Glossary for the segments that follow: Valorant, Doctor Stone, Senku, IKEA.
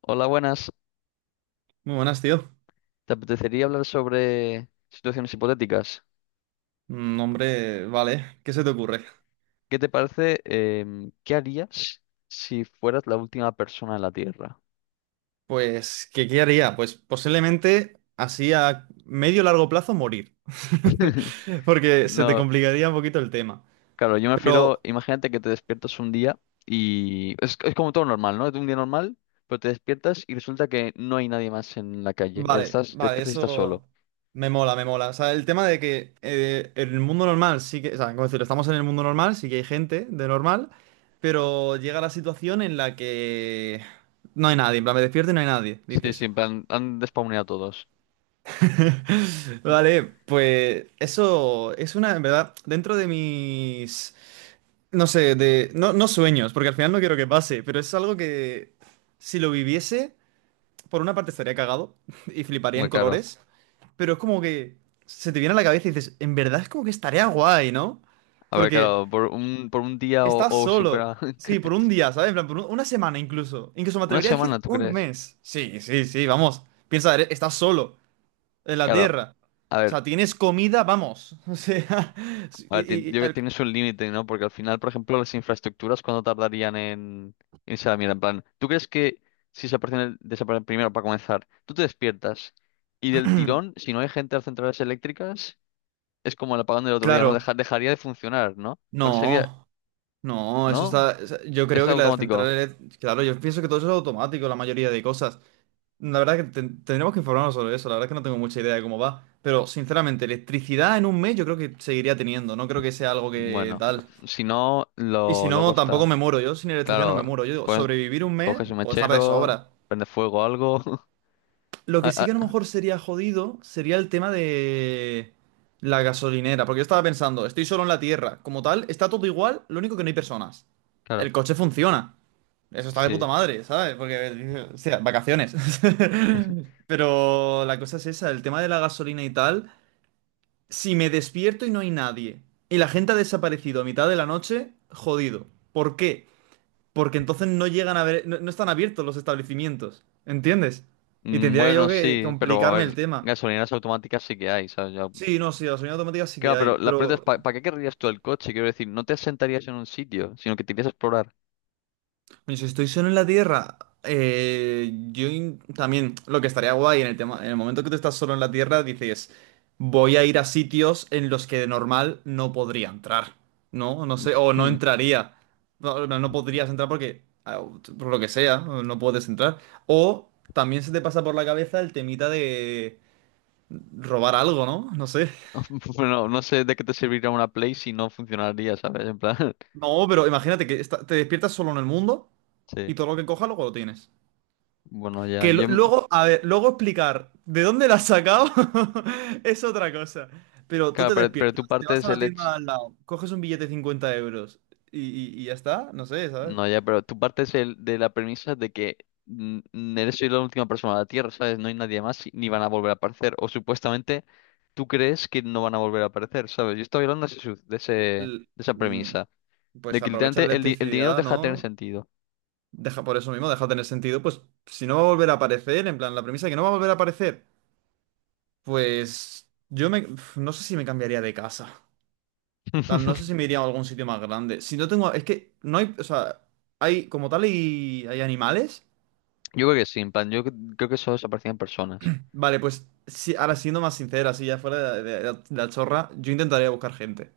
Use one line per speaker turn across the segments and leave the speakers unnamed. Hola, buenas.
Muy buenas, tío.
¿Te apetecería hablar sobre situaciones hipotéticas?
Hombre, vale, ¿qué se te ocurre?
¿Qué te parece? ¿Qué harías si fueras la última persona en la Tierra?
Pues, ¿qué haría? Pues posiblemente así a medio largo plazo morir. Porque se te
No,
complicaría un poquito el tema.
claro, yo me
Pero
refiero, imagínate que te despiertas un día y es como todo normal, ¿no? Es un día normal, pero te despiertas y resulta que no hay nadie más en la calle.
vale,
Estás, te
vale,
despiertas y estás solo.
eso me mola, me mola. O sea, el tema de que el mundo normal sí que, o sea, como decirlo, estamos en el mundo normal, sí que hay gente de normal, pero llega la situación en la que no hay nadie. En plan, me despierto y no hay nadie,
Sí, sí,
dices.
en plan, han despawneado a todos.
Vale, pues eso es una, en verdad, dentro de mis, no sé, de, no, no sueños, porque al final no quiero que pase, pero es algo que si lo viviese, por una parte estaría cagado y fliparía
Muy
en
claro.
colores, pero es como que se te viene a la cabeza y dices, en verdad es como que estaría guay, ¿no?
A ver,
Porque
claro, por un día
estás
o si
solo,
fuera
sí, por un día, ¿sabes? En plan, una semana incluso, incluso me
una
atrevería a decir
semana, ¿tú
un
crees?
mes. Sí, sí, sí, vamos, piensa, estás solo en la
Claro.
Tierra.
A
O
ver,
sea, tienes comida, vamos. O sea, sí,
Yo creo que tienes un límite, ¿no? Porque al final, por ejemplo, las infraestructuras, ¿cuándo tardarían en irse a la mierda? En plan, ¿tú crees que si desaparecen primero para comenzar, tú te despiertas y del tirón, si no hay gente a las centrales eléctricas, es como el apagón del otro día, ¿no?
claro,
Dejaría de funcionar, ¿no? Pero sería,
no, no, eso
¿no?
está. O sea, yo
¿Es
creo que las
automático?
centrales, claro, yo pienso que todo eso es automático, la mayoría de cosas. La verdad que tendremos que informarnos sobre eso, la verdad es que no tengo mucha idea de cómo va. Pero sinceramente, electricidad en un mes yo creo que seguiría teniendo, no creo que sea algo que
Bueno,
tal.
si no,
Y si
lo luego
no, tampoco
está.
me muero, yo sin electricidad no me
Claro,
muero. Yo digo,
pues
sobrevivir un mes,
coges un
puedo estar de
mechero,
sobra.
prende fuego algo.
Lo que
Ah,
sí que a lo
ah,
mejor sería jodido sería el tema de la gasolinera, porque yo estaba pensando, estoy solo en la Tierra, como tal, está todo igual, lo único que no hay personas.
claro,
El coche funciona. Eso está de puta
sí.
madre, ¿sabes? Porque, o sea, vacaciones. Pero la cosa es esa, el tema de la gasolina y tal, si me despierto y no hay nadie, y la gente ha desaparecido a mitad de la noche, jodido. ¿Por qué? Porque entonces no llegan a ver, no, no están abiertos los establecimientos, ¿entiendes? Y tendría yo
Bueno,
que
sí, pero a
complicarme el
ver,
tema.
gasolineras automáticas sí que hay, ¿sabes? Ya-
Sí, no, sí, la gasolina automática sí que
Claro,
hay,
pero la pregunta es,
pero
¿para qué querrías tú el coche? Quiero decir, no te sentarías en un sitio, sino que te irías a explorar.
coño, si estoy solo en la Tierra, también lo que estaría guay en el tema, en el momento que tú estás solo en la Tierra, dices, voy a ir a sitios en los que de normal no podría entrar, ¿no? No sé, o no
Hmm.
entraría. No, no, no podrías entrar porque, por lo que sea, no puedes entrar. O también se te pasa por la cabeza el temita de robar algo, ¿no? No sé.
Bueno, no sé de qué te serviría una Play si no funcionaría, ¿sabes? En plan,
No, pero imagínate que te despiertas solo en el mundo
sí.
y todo lo que cojas luego lo tienes.
Bueno, ya,
Que
yo, m-
luego, a ver, luego explicar de dónde la has sacado es otra cosa. Pero tú
claro,
te
pero
despiertas,
tu
te
parte
vas
es
a la
el
tienda
hecho,
de al lado, coges un billete de 50 euros y ya está, no sé, ¿sabes?
no, ya, pero tu parte es el de la premisa de que eres la última persona de la Tierra, ¿sabes? No hay nadie más y ni van a volver a aparecer, o supuestamente tú crees que no van a volver a aparecer, ¿sabes? Yo estaba hablando de, ese, su- de ese- de
L-
esa
mm,
premisa, de
Pues
que
aprovecha la
literalmente el dinero
electricidad,
deja de tener
¿no?
sentido.
Deja por eso mismo, deja de tener sentido. Pues si no va a volver a aparecer, en plan, la premisa de que no va a volver a aparecer, pues yo me, no sé si me cambiaría de casa. Tal, no sé si me iría a algún sitio más grande. Si no tengo. Es que no hay. O sea, hay como tal y hay animales.
Yo creo que sí, en plan, creo que solo desaparecían personas.
Vale, pues si, ahora siendo más sincera, así ya fuera de, de la chorra, yo intentaría buscar gente.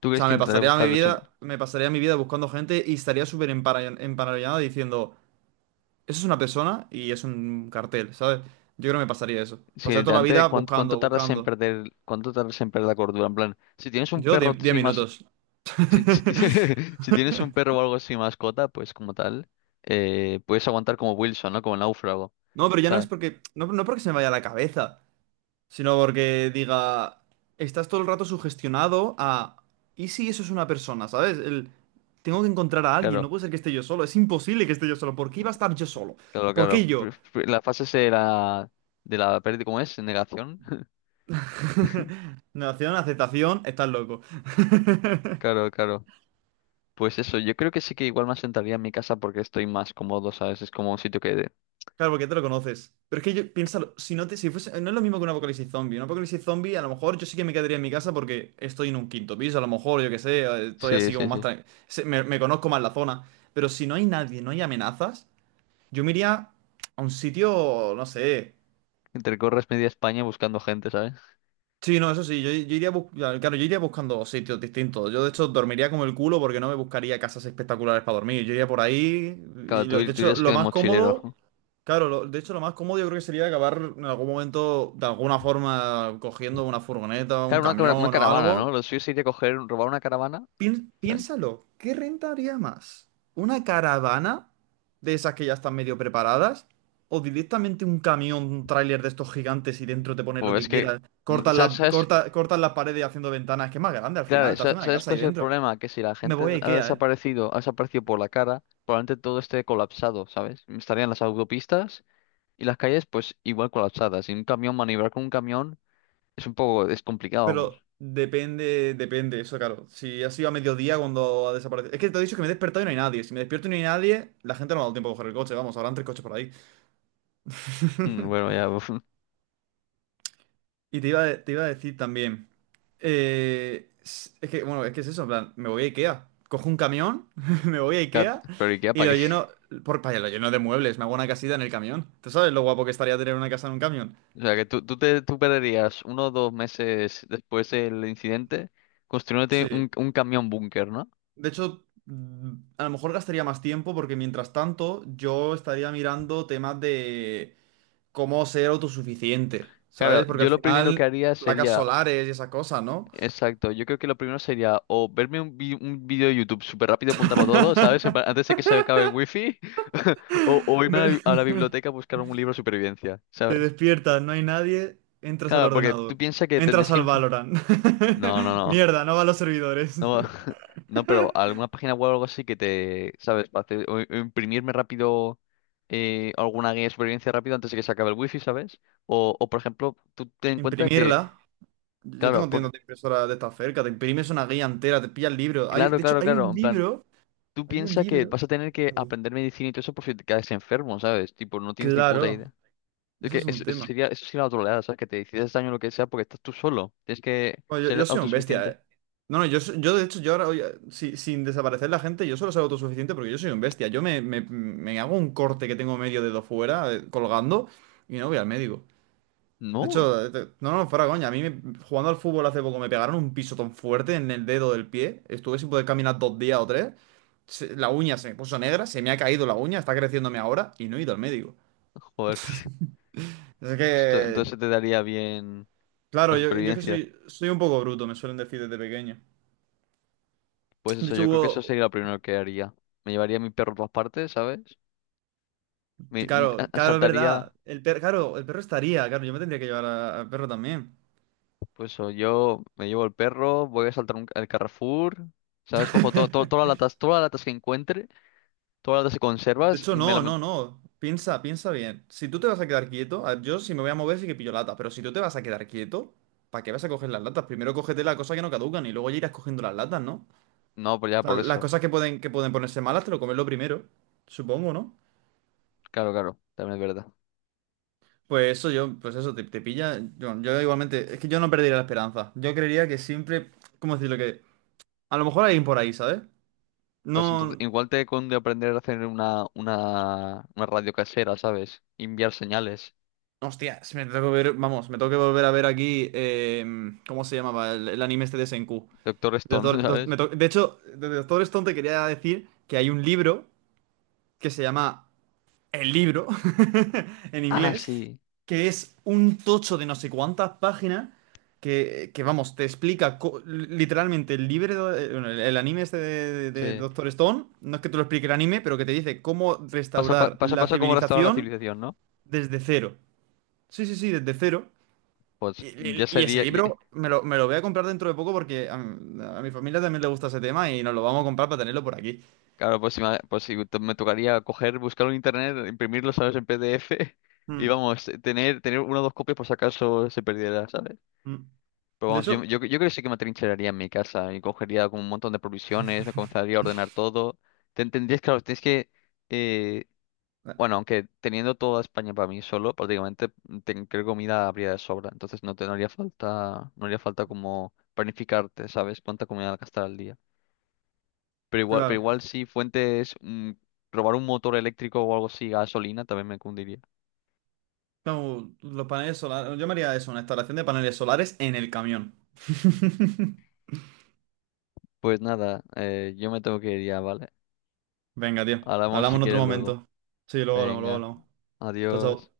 ¿Tú
O
crees
sea,
que
me
intentaré
pasaría mi
buscar su...
vida, me pasaría mi vida buscando gente y estaría súper emparanoiado diciendo, eso es una persona y es un cartel, ¿sabes? Yo creo que me pasaría eso.
Si
Pasaría toda la vida
literalmente,
buscando, buscando.
¿cuánto tardas en perder la cordura? En plan, si tienes un
Yo
perro
10
así más,
minutos.
si, si ti- si tienes un perro o algo así mascota, pues como tal, puedes aguantar como Wilson, ¿no? Como el náufrago,
No, pero ya no es
¿sabes?
porque. No, no porque se me vaya la cabeza. Sino porque diga, estás todo el rato sugestionado a, ¿y si eso es una persona? ¿Sabes? El, tengo que encontrar a alguien, no
Claro.
puede ser que esté yo solo, es imposible que esté yo solo, ¿por qué iba a estar yo solo?
Claro,
¿Por qué
claro.
yo?
La fase será de la pérdida, ¿cómo es? Negación.
Negación, aceptación, estás loco.
Claro, claro. Pues eso, yo creo que sí que igual me asentaría en mi casa porque estoy más cómodo, ¿sabes? Es como un sitio que...
Claro, porque te lo conoces. Pero es que yo, piénsalo, si no te, si fuese, no es lo mismo que un apocalipsis zombie. Un apocalipsis zombie, a lo mejor yo sí que me quedaría en mi casa porque estoy en un quinto piso, a lo mejor, yo qué sé, estoy
Sí,
así como
sí,
más
sí.
tranquilo. Me conozco más la zona. Pero si no hay nadie, no hay amenazas. Yo me iría a un sitio, no sé.
Intercorres media España buscando gente, ¿sabes?
Sí, no, eso sí, yo, iría claro, yo iría buscando sitios distintos. Yo de hecho dormiría como el culo porque no me buscaría casas espectaculares para dormir. Yo iría por ahí
Claro,
y de
tú
hecho
irías que
lo
de
más
mochilero.
cómodo, claro, de hecho lo más cómodo yo creo que sería acabar en algún momento de alguna forma cogiendo una furgoneta, un
Claro, una
camión o
caravana, ¿no?
algo.
Lo suyo sería coger, robar una caravana,
Pién-
¿sabes?
piénsalo, ¿qué rentaría más? ¿Una caravana de esas que ya están medio preparadas? ¿O directamente un camión, un tráiler de estos gigantes y dentro te pones lo
Pues es
que
que...
quieras? Cortas la
¿Sabes?
corta, cortas las paredes haciendo ventanas, que es más grande al
Claro,
final, te hace una
¿sabes
casa
cuál
ahí
es el
dentro.
problema? Que si la
Me
gente
voy a IKEA, ¿eh?
ha desaparecido por la cara, probablemente todo esté colapsado, ¿sabes? Estarían las autopistas. Y las calles, pues igual colapsadas. Y un camión, maniobrar con un camión es complicado,
Pero
vamos.
depende, depende, eso claro. Si ha sido a mediodía cuando ha desaparecido. Es que te he dicho que me he despertado y no hay nadie. Si me despierto y no hay nadie, la gente no me ha dado tiempo a coger el coche, vamos, habrán tres coches por ahí.
Bueno, ya,
Y te iba a decir también, es que, bueno, es que es eso, en plan, me voy a IKEA, cojo un camión, me voy a
ya,
IKEA
pero ¿y qué?
y
¿Para
lo
qué?
lleno, por, vaya, lo lleno de muebles, me hago una casita en el camión. ¿Tú sabes lo guapo que estaría tener una casa en un camión?
O sea, que tú perderías uno o dos meses después del incidente construyéndote
Sí.
un camión búnker, ¿no?
De hecho, a lo mejor gastaría más tiempo porque mientras tanto yo estaría mirando temas de cómo ser autosuficiente,
Claro,
¿sabes? Porque al
yo lo primero que
final,
haría
placas
sería,
solares y esas cosas, ¿no?
exacto, yo creo que lo primero sería o un vídeo de YouTube súper rápido, apuntarlo todo, ¿sabes? En plan, antes de que se acabe el wifi, o irme a a la
Me-
biblioteca a buscar un libro de supervivencia,
Te
¿sabes?
despiertas, no hay nadie, entras al
Claro, porque tú
ordenador.
piensas que
Entras
tendrías que
al Valorant.
no, no, no.
Mierda, no va a los servidores.
No, no, pero alguna página web o algo así que te, ¿sabes? Para o imprimirme rápido alguna guía de supervivencia rápido antes de que se acabe el wifi, ¿sabes? O por ejemplo, tú ten en cuenta que,
Imprimirla. Yo
claro,
tengo
porque,
tiendas de impresora de esta cerca. Te imprimes una guía entera, te pillas el libro. Hay,
claro,
de hecho,
claro,
hay
claro,
un
en plan,
libro.
tú
Hay un
piensas que
libro.
vas a tener que aprender medicina y todo eso por si te caes enfermo, ¿sabes? Tipo, no tienes ni puta
Claro,
idea. Es
eso
que
es un tema.
eso sería la troleada, ¿sabes? Que te decides daño lo que sea porque estás tú solo. Tienes que
Bueno, yo,
ser
yo soy un bestia,
autosuficiente.
eh. No, no, yo, yo de hecho, yo ahora, hoy, sin desaparecer la gente, yo solo soy autosuficiente porque yo soy un bestia. Yo me hago un corte que tengo medio dedo fuera, colgando, y no voy al médico. De
No,
hecho, no, no, fuera coña. A mí jugando al fútbol hace poco me pegaron un piso tan fuerte en el dedo del pie. Estuve sin poder caminar 2 días o tres. La uña se me puso negra, se me ha caído la uña, está creciéndome ahora y no he ido al médico.
joder, tío.
Es
Pues
que,
entonces te daría bien. La
claro, yo, es que
supervivencia.
soy un poco bruto, me suelen decir desde pequeño.
Pues
De
eso,
hecho,
yo creo que
hubo,
eso sería lo primero que haría. Me llevaría a mi perro a todas partes, ¿sabes?
claro, claro, es
Saltaría,
verdad. El perro, claro, el perro estaría, claro, yo me tendría que llevar al perro también.
pues eso, yo me llevo el perro, voy a saltar el Carrefour, ¿sabes? Cojo todas las latas que encuentre, todas las latas que
De
conservas,
hecho, no, no, no. Piensa, piensa bien. Si tú te vas a quedar quieto, a ver, yo si me voy a mover sí que pillo latas, pero si tú te vas a quedar quieto, ¿para qué vas a coger las latas? Primero cógete las cosas que no caducan y luego ya irás cogiendo las latas, ¿no?
no, pues ya
O sea,
por
las
eso.
cosas que pueden ponerse malas te lo comes lo primero, supongo, ¿no?
Claro, claro, también es verdad.
Pues eso yo, pues eso, te pilla. Yo igualmente, es que yo no perdería la esperanza. Yo creería que siempre, ¿cómo decirlo? Que a lo mejor hay alguien por ahí, ¿sabes?
Pues entonces,
No.
igual te conde aprender a hacer una radio casera, ¿sabes? Enviar señales.
Hostia, si me tengo que ver, vamos, me tengo que volver a ver aquí, ¿cómo se llamaba? El anime este de Senku.
Doctor
De,
Stone,
Doctor- Doc- me
¿sabes?
to- De hecho, de Doctor Stone te quería decir que hay un libro que se llama El libro en
Ah,
inglés,
sí,
que es un tocho de no sé cuántas páginas que, vamos, te explica literalmente el libro, bueno, el anime este de, de
sí.
Doctor Stone, no es que te lo explique el anime, pero que te dice cómo restaurar
Pasa,
la
pasa como restaurar la
civilización
civilización, ¿no?
desde cero. Sí, sí, sí, desde cero.
Pues
Y,
ya
y- y ese
sería,
libro me lo voy a comprar dentro de poco porque a mi familia también le gusta ese tema y nos lo vamos a comprar para tenerlo por aquí.
claro, pues, si me pues si to- me tocaría coger, buscarlo en internet, imprimirlo, ¿sabes? En PDF y
Mm,
vamos, tener una o dos copias por si acaso se perdiera, ¿sabes?
mm.
Pero
De
vamos,
hecho,
yo creo que sí que me atrincheraría en mi casa y cogería como un montón de provisiones, me comenzaría a ordenar todo. Te entendías, claro, tienes que, eh,
eh,
bueno, aunque teniendo toda España para mí solo, prácticamente creo que comida habría de sobra, entonces no haría falta, no haría falta como planificarte, ¿sabes? Cuánta comida gastar al día. Pero
claro,
igual si fuentes, robar un motor eléctrico o algo así, gasolina, también me cundiría.
como los paneles solares, yo me haría eso, una instalación de paneles solares en el camión.
Pues nada, yo me tengo que ir ya, ¿vale?
Venga, tío,
Hablamos
hablamos
si
en otro
quieres luego.
momento. Sí, luego hablamos, luego
Venga,
hablamos. Chao,
adiós.
chao.